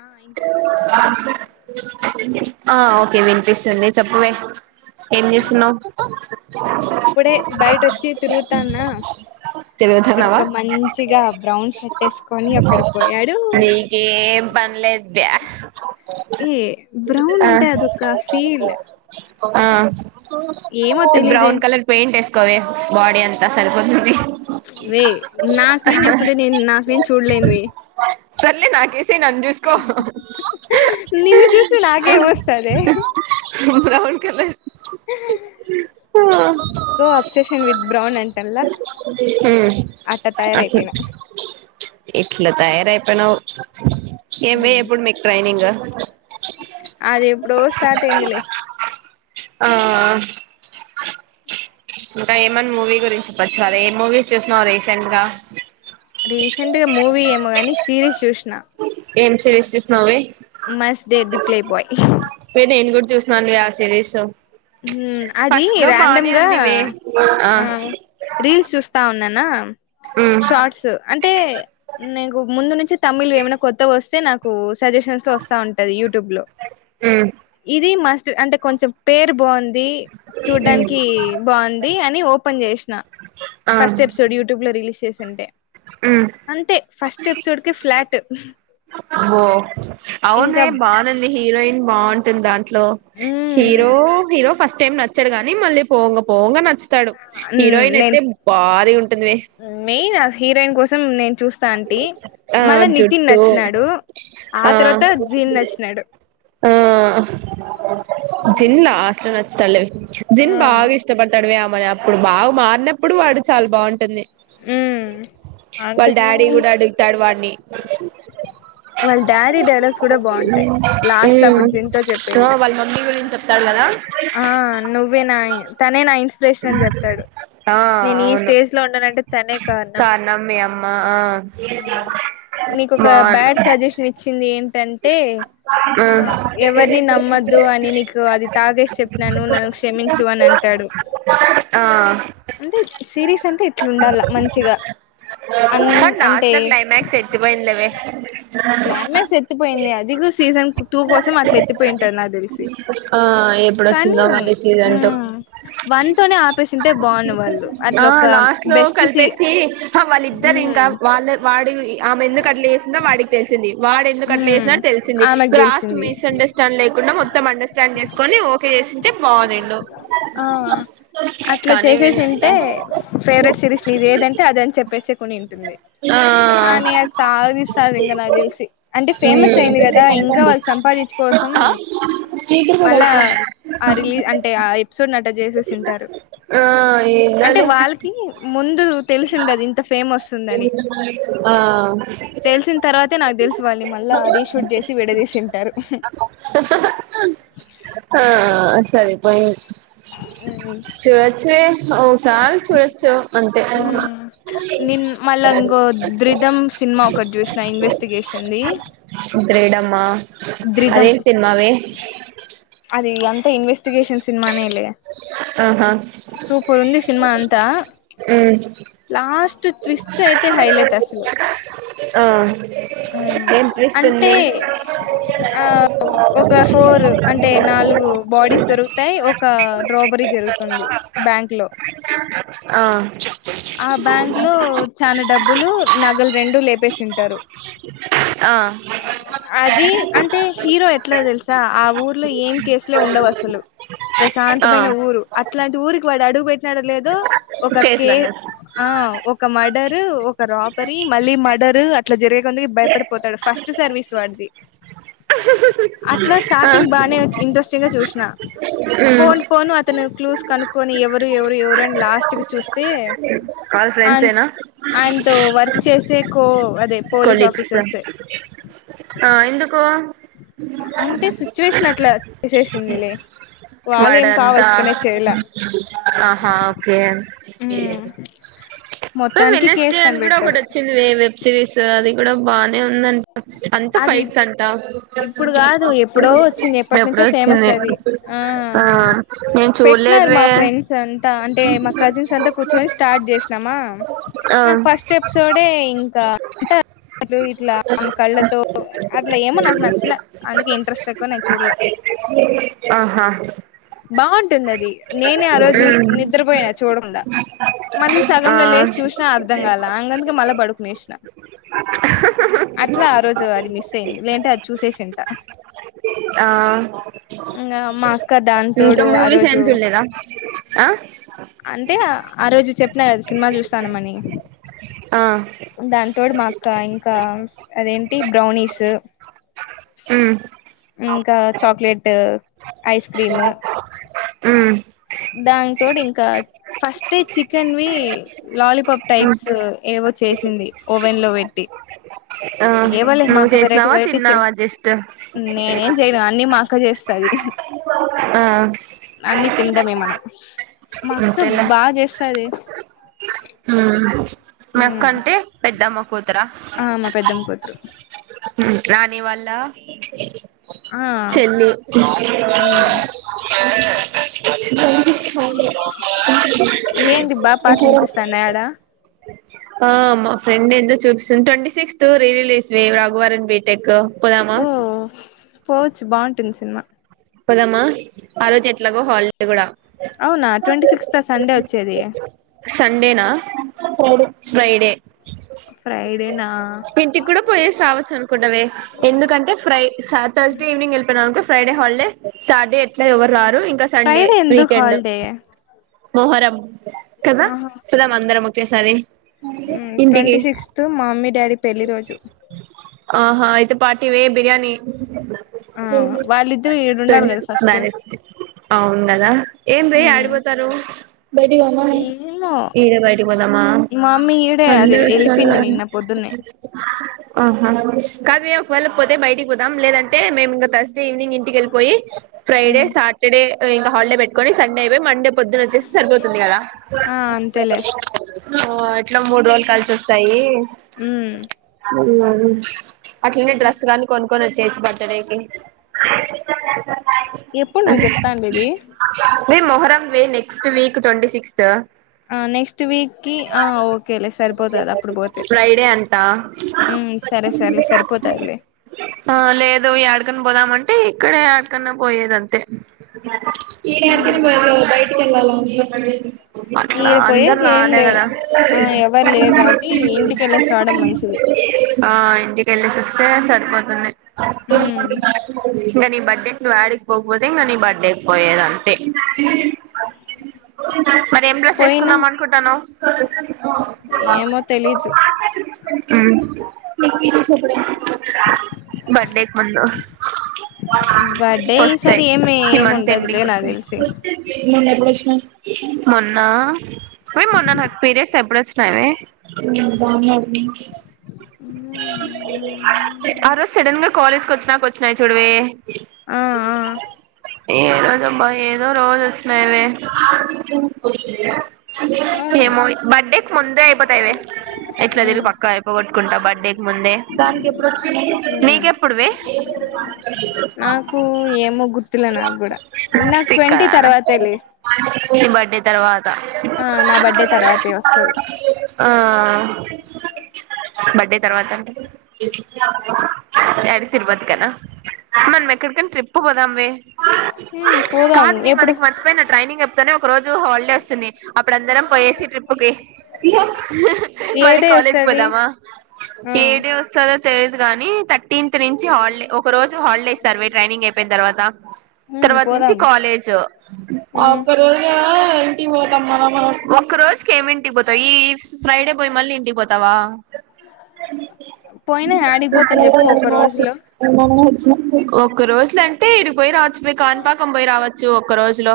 ఆ ఇనిపిస్తాందా ఆ ఓకే వినిపిస్తుంది చెప్పు వే ఏం చేస్తున్నావ్ ఇప్పుడే బయట వచ్చి తిరుగుతాన్నా ఇక్కడ ఒక మంచిగా బ్రౌన్ షర్ట్ వేసుకొని ఒక్కడు పోయాడు నీకేం పని లేదు ఏ బ్రౌన్ ఆ అంటే అదొక ఫీల్ ఆ ఏమో తెలీదే బ్రౌన్ కలర్ పెయింట్ ఎస్కోవే బాడి అంతా సరిపోతుంది వే నాకు నేను వేసుకుంట నేను నాకూ నేను చూడలేను వే సర్లే నాకేసి నన్ జూ కో నిన్ను చూస్తే నాకేం వస్తదే ఉర్కే లె సో అప్సెషన్ విత్ బ్రౌన్ అంటల అట తయారయిపోయినా ఎట్లా తయారయిపోయినావు ఏం వే ఇప్పుడు మీకు ట్రైనింగ్ అది ఎప్పుడో స్టార్ట్ అయిందిలే ఆ ఇంకా ఏమని మూవీ గురించి చెప్పచ్చు కద ఏ మూవీస్ చూసినవు రీసెంట్ గా రీసెంట్గా మూవీ ఏమో గాని సిరీస్ చూసినా ఏం సిరీస్ చూసినవే must date the play boy వే నేను కూడా చూసినాను వే ఆ సిరీస్ ఊ అది ఫస్ట్ లో రాండమ్ బానే గా ఉంది వే ఆ రీల్స్ చూస్తా ఉన్నానా ఉమ్ షార్ట్స్ అంటే నేకు ముందు నుంచి తమిళ్ ఏమన్నా కొత్త వస్తే నాకు సజెషన్స్ లో వస్తా ఉంటది యూట్యూబ్ లో ఉమ్ ఇది మస్ట్ అంటే కొంచెం పేరు బాగుంది ది చూడ్డానికి బాగుంది అని ఓపెన్ చేసిన ఆ ఫస్ట్ ఎపిసోడ్ యూట్యూబ్ లో రిలీజ్ చేసింటే ఉ అంతే ఫస్ట్ ఎపిసోడ్ కి ఫ్లాట్ అబో ఇంకా అవునువే బాగునుంది హీరోయిన్ బాగుంటుంది దా ట్లో హ్మ్ హీరో హీరో ఫస్ట్ టైమ్ నచ్చడు గాని మళ్ళీ పోంగా పోంగా నచ్చుతాడు హీరోయిన్ నేను అయితే భారీ ఉంటుంది మెయిన్ ఆ హీరోయిన్ కోసం నేను చూస్తాంటి ఆ మళ్ళా నితిన్ జుట్టు నచ్చినాడు ఆ తర్వాత జీన్ నచ్చినాడు ఆ జిన్ లాస్ట్ లో నచ్చుతాళే జిన్ ఆ బాగా ఇష్ ష్టపడతాడు ఆమెని అప్పుడు బాగా మారినప్పుడు వాడు చాలా బాగుంటుంది ఉమ్ వాళ్ళ అంతకు డాడీ ముందు గూడా అడుగుతాడు వాడిని వాళ్ళ డాడీ డైలాగ్స్ గూడా బాగుంటాయి లాస్ట్ ఇట్లా అప్పుడు జిన్తో చెప్పేది ఆ వాళ్ళ మమ్మీ గురించి చెప్తాడు కదా ఆ నువ్వే నా తనే నా ఇన్స్ పేష్నా అని చెప్తాడు ఆ నేను ఈ అవును స్టేజ్ లో ఉన్నానంటే కారణం మీ అమ్మ ఆ మీకొక బాన్ బ్యాడ్ సజెషన్ ఇచ్చింది ఏంటంటే ఆ ఎవరిని నమ్మొద్దు అని నీకు అది తాగేసి చెప్పినాను నన్ను క్షమించు అని అంటాడు ఆ అంటే సిరీస్ అంటే ఇట్లా ఉండల్లా మంచిగా అన్ అంటే ఎత్తిపోయింది లేవే క్లైమేట్స్ ఎత్తిపోయింది అది కూడ సీజన్ టూ కోసం అట్లా ఎత్తిపోయింటాది నాకు తెలిసి ఆ ఎప్పుడు కానీ వస్తుందో మళ్ళీ సీజన్ టూ మ్మ్ వన్ తోనే ఆపేసింటే బాగున్న వాళ్ళు అట్లా ఆ ఒక లాస్ట్ లో బెస్ట్ సి కలిపేసి హ వాళ్ళిద్దరు ఇంగా మ్మ్ వాళ్ళ వాడి ఆమె ఎందుకు అట్ల చేసిందో వాడికి తెలిసింది వాడ ఏ ఎందుకట్లా మ్మ్ చేసిందో తెలిసింది ఆమెకు లాస్ట్ తెలిసింది మిస్ అండర్స్టాండ్ లేకుండా మొత్తం అండర్స్టాండ్ చేసుకొని ఓ ఓకే చేసింటే బాగునిండు ఆ అట్లా కానీ వీళంతా చేసేసింటే ఫేవరెట్ సిరీస్ నీది ఏదంటే అదని చెప్పేసే కొని ఉంటుంది ఆ కానీ అ సాగధిస్తాడు ఇంగా నాకు తెలిసి అంటే ఫేమస్ ఉమ్ అయింది గదా ఇంకా వాళ్ళు సంపాదించు కోసం స్పీకర్ మీద మళ్ళా అయిపోయింది ఆ రిలీజ్ అంటే ఆ ఎపిసోడ్ అట్ట చేసేసింటారు ఆ అంటే ఏందోలే వాళ్ళకి ముందు తెలిసిండది ఇంత ఫేమ్ వస్తుందని ఆ తెలిసిన తర్వాతే నాకు తెలిసి వాళ్ళు మళ్ళా రీషూట్ చేసి విడదీసింటారు ఆ సరీపోయిన్ చూడచ్చవే ఓ సారి చూడొచ్చు అంతే నేను మళ్ళా ఇంగొ ధృధమ్ సినిమా ఒకటి చూసిన ఇన్వెస్టిగేషన్ది ద్రీడమ్మా ద్రిధం అదేం సినిమవే అది అంత ఇన్వెస్టిగేషన్ సినిమా నేలే ఆహా సూపర్ ఉంది సినిమా అంతా ఉమ్ లాస్ట్ ట్విస్ట్ అయితే హైలైట్ అసలు ఆ ఏం ట్విస్ట్ అంటే ఉంది ఆ ఒక ఫోర్ అంటే నాలుగు బాడీస్ దొరుకుతాయి ఒక రోబరీ జరుగుతుంది బ్యాంక్ లో ఆ ఆ బ్యాంక్ లో చానా డబ్బులు నగలు రెండు లేపేసింటారు ఆ అది అంటే హీరో ఎట్లోతెలుసా ఆ ఊర్లో ఏం కేసులే ఉండవు అసలు ఆ ప్రశాంతమైన ఊరు అట్లాంటి ఊరికి వాడు అడుగు పెట్టినడ లేదో ఒక కే కేస్లన్నర్స్ ఆ ఒక మర్డర్ ఒక రాపరీ మళ్ళీ మర్డర్ అట్లా జరిగే కొందుకి భయపడిపోతాడు ఫస్ట్ సర్వీస్ వాడిది ఆ అట్లా స్టార్టింగ్ బాగానే ఇంట్రెస్టింగ్ గా చూసిన ఉమ్ పోన్ పోను అతను క్లూస్ కనుక్కొని ఎవరు ఎవరు ఎవరు అని లాస్ట్ క చూస్తే కాల్ ఫ్రెండ్స్ ఆన్ ఏనా ఆయనతో వర్క్ చేసే కో అదే పోలీస్ కొలీక్స్ ఆఫీసర్స్ ఆ ఎందుకు అంటే సిచ్యువేషన్ అట్లా చేసేసిందిలే వాళ్ళ ఏం వాడంతా కావల్స కానే చేయ్యలే ఆహా ఓకే ఉమ్ మొత్తానికి వినెస్టి కేసు అని కూడా ఒకటి కనిపెడతాడు వచ్చింది వెబ్ సిరీస్ అది కూడా బాగానే ఉందండి అంత అది ఫైట్స్ అంట ఇప్పుడు కాదు ఎప్పుడో వచ్చింది ఎప్పటి ఎప్పుడ నుంచో ఫేమస్ వచ్చింది అది ఆ నేను పెట్టినారు మా చూడలేదువే ఫ్రెండ్స్ అంతా అంటే మా కజిన్స్ అంతా కూర్చొని స్టార్ట్ చేసినామా ఆ నాకు ఫస్ట్ ఎపిసోడే ఇంకా అంట అ ఇట్లా ఆమే కళ్ళ తో అట్లా ఏమో నాకు నచ్చలే అందుకు ఇంట్రెస్ట్ ఎక్కువ నేను చూడలే ఆహా బాగుంటుంది అది నేనే ఆ రోజు ఉమ్ నిద్రపోయినా చూడకుండా మళ్ళీ ఆ సగంల లేచి చూసినా అర్థం కాల అందుకే మళ్ళ పడుకునేషి అట్లా ఆ రోజు అది మిస్ అయింది లేంటే అది చూసేసింట ఆ ఇంగా మా అక్క ఇంకా దానితోడు ఆ మూవీస్ రోజు ఏమి చూడలేదా ఆ అంటే ఆ రోజు చెప్పిన కదా సినిమా చూస్తానుమని ఆ దాని తోటి మా అక్క ఇంకా అదేంటి బ్రౌనీస్ ఉ ఇంకా చాక్లెట్ ఐస్ క్రీమ్ ఉ దాని తోటి ఇంకా ఫస్టే చికెన్ వి లాలీపప్ ఉమ్ టైప్స్ ఏవో చేసింది ఓవెన్ లో పెట్టి ఆ ఏవోలే మా నువ్వు అక్క వెరైటీ చేసినావా వెరైటీ చేస్ తిన్నావా జస్ట్ నేనేం చేయ్యను అన్నీ మా అక్క చేస్తది ఆ అన్నీ తిండమే మనం మా అక్క బాగా చేస్తది మా మ్మ్ అక్కంటే పెద్దమ్మ కూతుర ఆ మా పెద్దమ్మ కూతురు నానివల్ల ఆ మ్మ్ [unintelligible] ఏంది బా పాటలు వినిపిస్తాన్నాయి ఆడ [unintelligible] ఆ మా ఫ్రెండ్ ఎందు చూపిస్త ట్వంటీ సిక్స్త్ రిలీస్వి రఘువరన్ బీ ట్ ఎకు పోదమా ఓ పోవచ్చు బాగుంటుంది సినిమా పోదామా ఆరోజు ఎట్లాగో హాలి అ కూడా [unintelligible] అవునా ట్వంటీ సిక్స్త్ సండే వచ్చేది సండేనా ఫ్రైడే ఫ్రైడే ఫ్రైడేనా ఇంటికి కూడా పోయేసి రావచ్చు అనుకుంటావే ఎందుకంటే ఫ్రై ఠుర్స్దయ్ ఈవినింగ్ వెళ్లిపోయామనుకో ఫ్రైడే హల్డే సాార్డే ఎట్ ఇట్లా ఎవరు రారు ఇంకా సండే ఫ్రైడే ఎందుకు వీకెండ్ హాలిడే మొహరం కదా ఆహా పోదాం అందరం ఒకేసారి ఇంటికి ట్వంటీ సిక్స్త్ మా మమ్మీ డాడీ పెళ్లిి రోజు ఆహా ఇయితే పార్టీవే బిర్యానీ ఆ వాళ్ళిద్దరు ఈడుండాలి ట్వంటీ కదా సిక్స్ ఫస్ట్ మ్యారేజ్ డే అవును కదా ఏం వే ఏడకి పో తరు బయటికి పొదామ ఏమో ఇడే బయటికి పోదామా మా మమ్మీ ఈడే అదే అందరు వస్తారో వెళ్ళిపోయింది రారో నిన్న [inaudible] ఆహా కాద వే ఒకవేళ పోతే బయటికి పోదాం లేదంటే మేము ఇంకా థర్స్ట్ డే ఈవినింగ్ ఇంటికి వెళ్ళిపోయి ఫ్రైడే సాటర్డే ఇంకా హాలిడే పెట్టుకొని సండే ఇవ మండే పొద్దున్న వచ్చేస్తే సరివుతుంది కదా ఆ అంతేలే ఆట్లా మూడు రోజులు కలిసి వస్తాయి ఉ ఉ అట్లనే డ్రెస్ కానీ కొనుక్కొని వచేయచు బర్తడేకి ఎప్పుడు నువ్వు చెప్తా అండి ఇది వే మొహరం వే నెక్స్ట్ వీక్ ట్వంటీ సిక్స్త్ ఆ నెక్స్ట్ వీక్కిి ఆ ఓకేలే సరిపోతది అప్పుడు పోతే ఫ్రైడే అంటా ఉ సరే సరలే సరిపోతాదిల్ ఆ లేదు ఎదకైనా పోదాం అంటే ఇక్కడే ఏడకన్నా పోయేది అంతే ఈడెల్తెనే బా బయటికెళ్లాలన్ జేప్పి అట్లా ఈడ అందర్ పోయేకి ఏం రాలే లేవు గదా ఆ ఎవరు లేరు కాబట్టి ఇంటికెళ్ళేసి రావడం మంచిది ఆ ఇంటికెళ్లేసస్తే సరిపోతుంది. ఉమ్ ఇంక నీ బర్త్డే నువ్ యాడిక్ పోకపోతే ఇంక నీ బర్త్డేక్ పోయేదంతే ఆ ఇల్లు మరి ఏం డ్రెస్ ఏస్కుందాం అనుకుంటన్నవ్ ఏమో తెలీదు మ్ బడ్డేక్ ముందు బడ్డే ఈ వస్తాయి సరి ఏమి ఈ ఏం మంత్ ఉండదులే ఎండింగ్ నాక్ వస్తాయి తెల్సీ మొన్న ఎప్పుడ్ వచ్చిన మ్ బాగున్నావా నువ్ ఆ రోజ్ సడన్గ కాలేజ్ కొచ్చినాక వచ్చినాయి చూడవే ఆ ఆ ఏ ఏదోమా ఏదో రోజ్ వస్ లేవే అవును ఏమోయి బర్త్డేక్ ముందే అయిపోతయివే ఎట్ల దీన్ని ఉమ్ పక్కా అయిపోగొట్టుకుంటా బర్త్డేక్ ముందే ఉమ్ ఎప్పుడువే నాకు ఏమో గుర్తులే నాకు కూడా నాకు ఇక్కా ట్వంటీ తర్వాతేలే నీ బర్త్డే తర్వాత ఆ నా బర్త్డే తర్వాతే వస్తది ఆ బడ్డే తర్వాత అంటే యాడిక్ తిరుపతికేనా మనం ఎక్కడ్కైన ట్రిప్పు పోదాంవే హ్ పోదాం కాదువే ఎప్పుడు? మనకి మర్చిపోయిన ట్రైనింగ్ చెప్తనే ఒక రోజు హాల్డే వస్తుంది అప్పుడ్ అందరం పోయేసి ట్రిప్కి ఏ మళ్లీ డే కాలేజ్ వస్తది పోదామా ఆ ఈడ్ వస్తారో తెలీదు గాని థర్టీన్త్ నుంచి హాల్డే ఒక రోజు హాల్డే ఇస్తారువే ట్రైనింగ్ అయిపొయిన్ తర్వాత ఉమ్ తర్వాత నుంచి పోదాం కాలేజ్ ఒక్క ఉమ్ రోజుకేం ఇంటిక్ పోతాం ఈ ఈర్ ఫ్రైడే పొయి మళ్ళీ ఇంటిక్ పోతావా? పోయినా యాడికిపోతాం చెప్పు ఒక రేపు ఆఫ్ రోజులో ఒక్క రోజులంటే ఈడిక్ పొయిరావచ్చువే కాణిపాకం పొయి రావచ్చు. ఒక్క రోజులో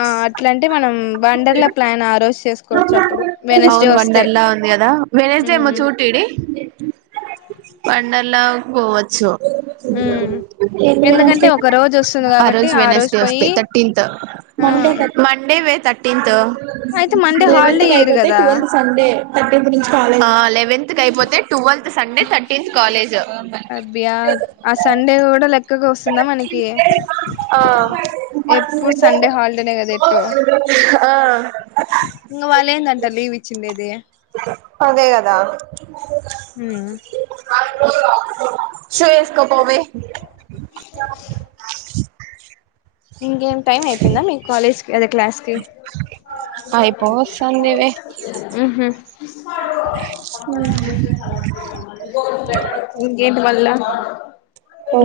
ఆ అట్లంటే మనం వండర్ల ప్లాన్ ఆ రోజ్ చేస్కోవచ్చు అప్పుడు వేడ్నెస్డే వస్తే లా ఉంది గదా వెడ్నెస్ డే ఏమో ఉమ్ చూడ్ టిడి వండర్లా పోవచ్చు. ఉమ్ ఎందుకంటే ఒక రోజు వస్తుంది ఆ కాబట్టి రోజు వెడ్నెస్డే వస్ టె పోయి థర్టీన్త్ ఆ మండే వే థర్టీన్త్ అయితే మండే హాలిడే లెవెన్త్కి ఇయ్యరు అయిపోతే కదా ట్వెల్త్ సండే ఆ లేవెంత్కైపోతే టువెల్త్ సండే థర్టీన్త్ కాలేజ్ అబ్బియా ఆ సండే గుడ లెక్కకు వస్తుందా మనకీ ఆ ఎప్పుడు సండే హాల్డేనే గదా ఎటో ఆ ఇంగ వాళ్ళేందంట లీవ్ ఇచ్చిండేది. అదే గదా ఉమ్ సూ వేసుకో పోబే, ఇంకేం టైమ్ అయిపోందా మీకు కాలేజ్ కి ఇట్లా, క్లాస్కి హు హు [inaudible] ఇంకా ఏంటి మళ్ళ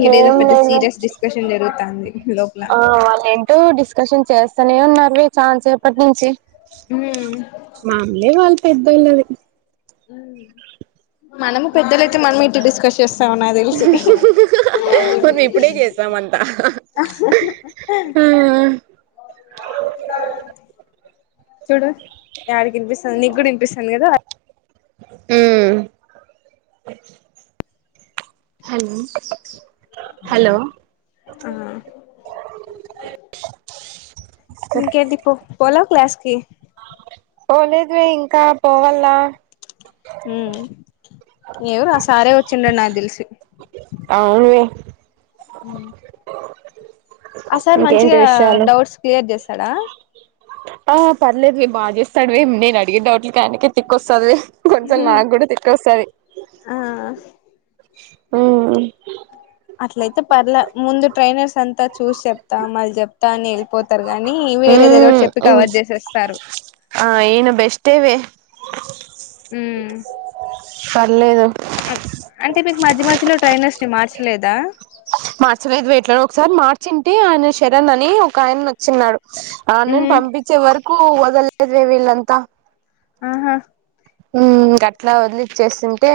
ఇదేదో పెద్ద సీరియస్ డిస్కన్, జరుగుతంధి లో, ఆ వాళ్ళు ఏంటో డిస్కషన్ చేస్తానే ఉన్నారు చాలాసేపటి నుంచి, హు మామలే వాళ్ళు పెద్దోళ్లది, అ, మనము పెద్దలయితే మనం ఇటు డిస్కస్ చేస్తాం నకు తెలిసి, ఇప్పుడే చేస్తాం అంతా హ హ, అ హ చూడు యాడికి వినిపిస్తాందో నీకూడా వినిపిస్తాంది కదా, ఉమ్, హల్, ఇకంటి పో పోల క్లాస్కి, పోలేదు వే ఇంకా పోవాలనా, ఉమ్, ఎవరు ఆ సారే వచ్చిండడు నాకు తెలిసి, అవునువే, హు [inaudible] ఆ సార్ ఇంకేంటి మంచిగా విషయాలు డౌట్స్ క్లియర్ చేస్తాడా, ఆ పర్లేదు మే బాగా చేస్తాడు మే నేను అడిగిన డౌట్లకి ఆనకే తిక్ొస్తది. కొంచెం నాకు కూడా తిక్కొ వస్తుది. ఆ అట్లయితే పర్లే ముందు ట్రైనర్స్ అంతా చూసి చెప్తా మళ్ళీ చెప్తా అని వెళ్ళిపోతా. ఇత్తారు గాని వేరేది ఏదో ఒకటి చెప్పి ఉమ్ కవర్ చేసేస్తారు. ఆ ఇన్న బెస్ట్ వే, హుమ్ పర్లేదు. అంటే మీకు మధ్య మధ్యలో ట్రైనర్స్ ని మార్చలేదా, మార్చలేదు వేట్ ఒకసారి మార్చింటే ఆయన శరణ్ అని ఒక ఆయన వచ్చినాడు. ఆ నేను పంపించే వరకు వదలేదువే వీళ్ళంతా, ఆహా, హు గా అట్లా వదిలిచ్చేస్తుంటే,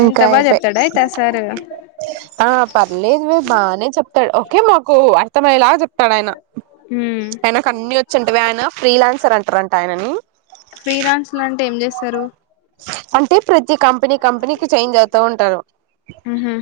అంత బాగా చెప్తాడ అయితే సారు. ఆ పర్లేదు వే బాగానే చెప్తాడు ఓకే మాకు అర్థమయ్యేలాగా చెప్, అడు ఆయన ఆయన కి అన్న వచ్చింటవి ఆయన ఫ్రీ లాన్సర్ అంటారంట ఆయనని, ఫ్రీరాన్స్ లాంటే ఏం చేస్తారు. అంటే ప్రతి కంపెనీ కంపెనీకి చేంజ్ అవుతా ఉంటారు. ఉహు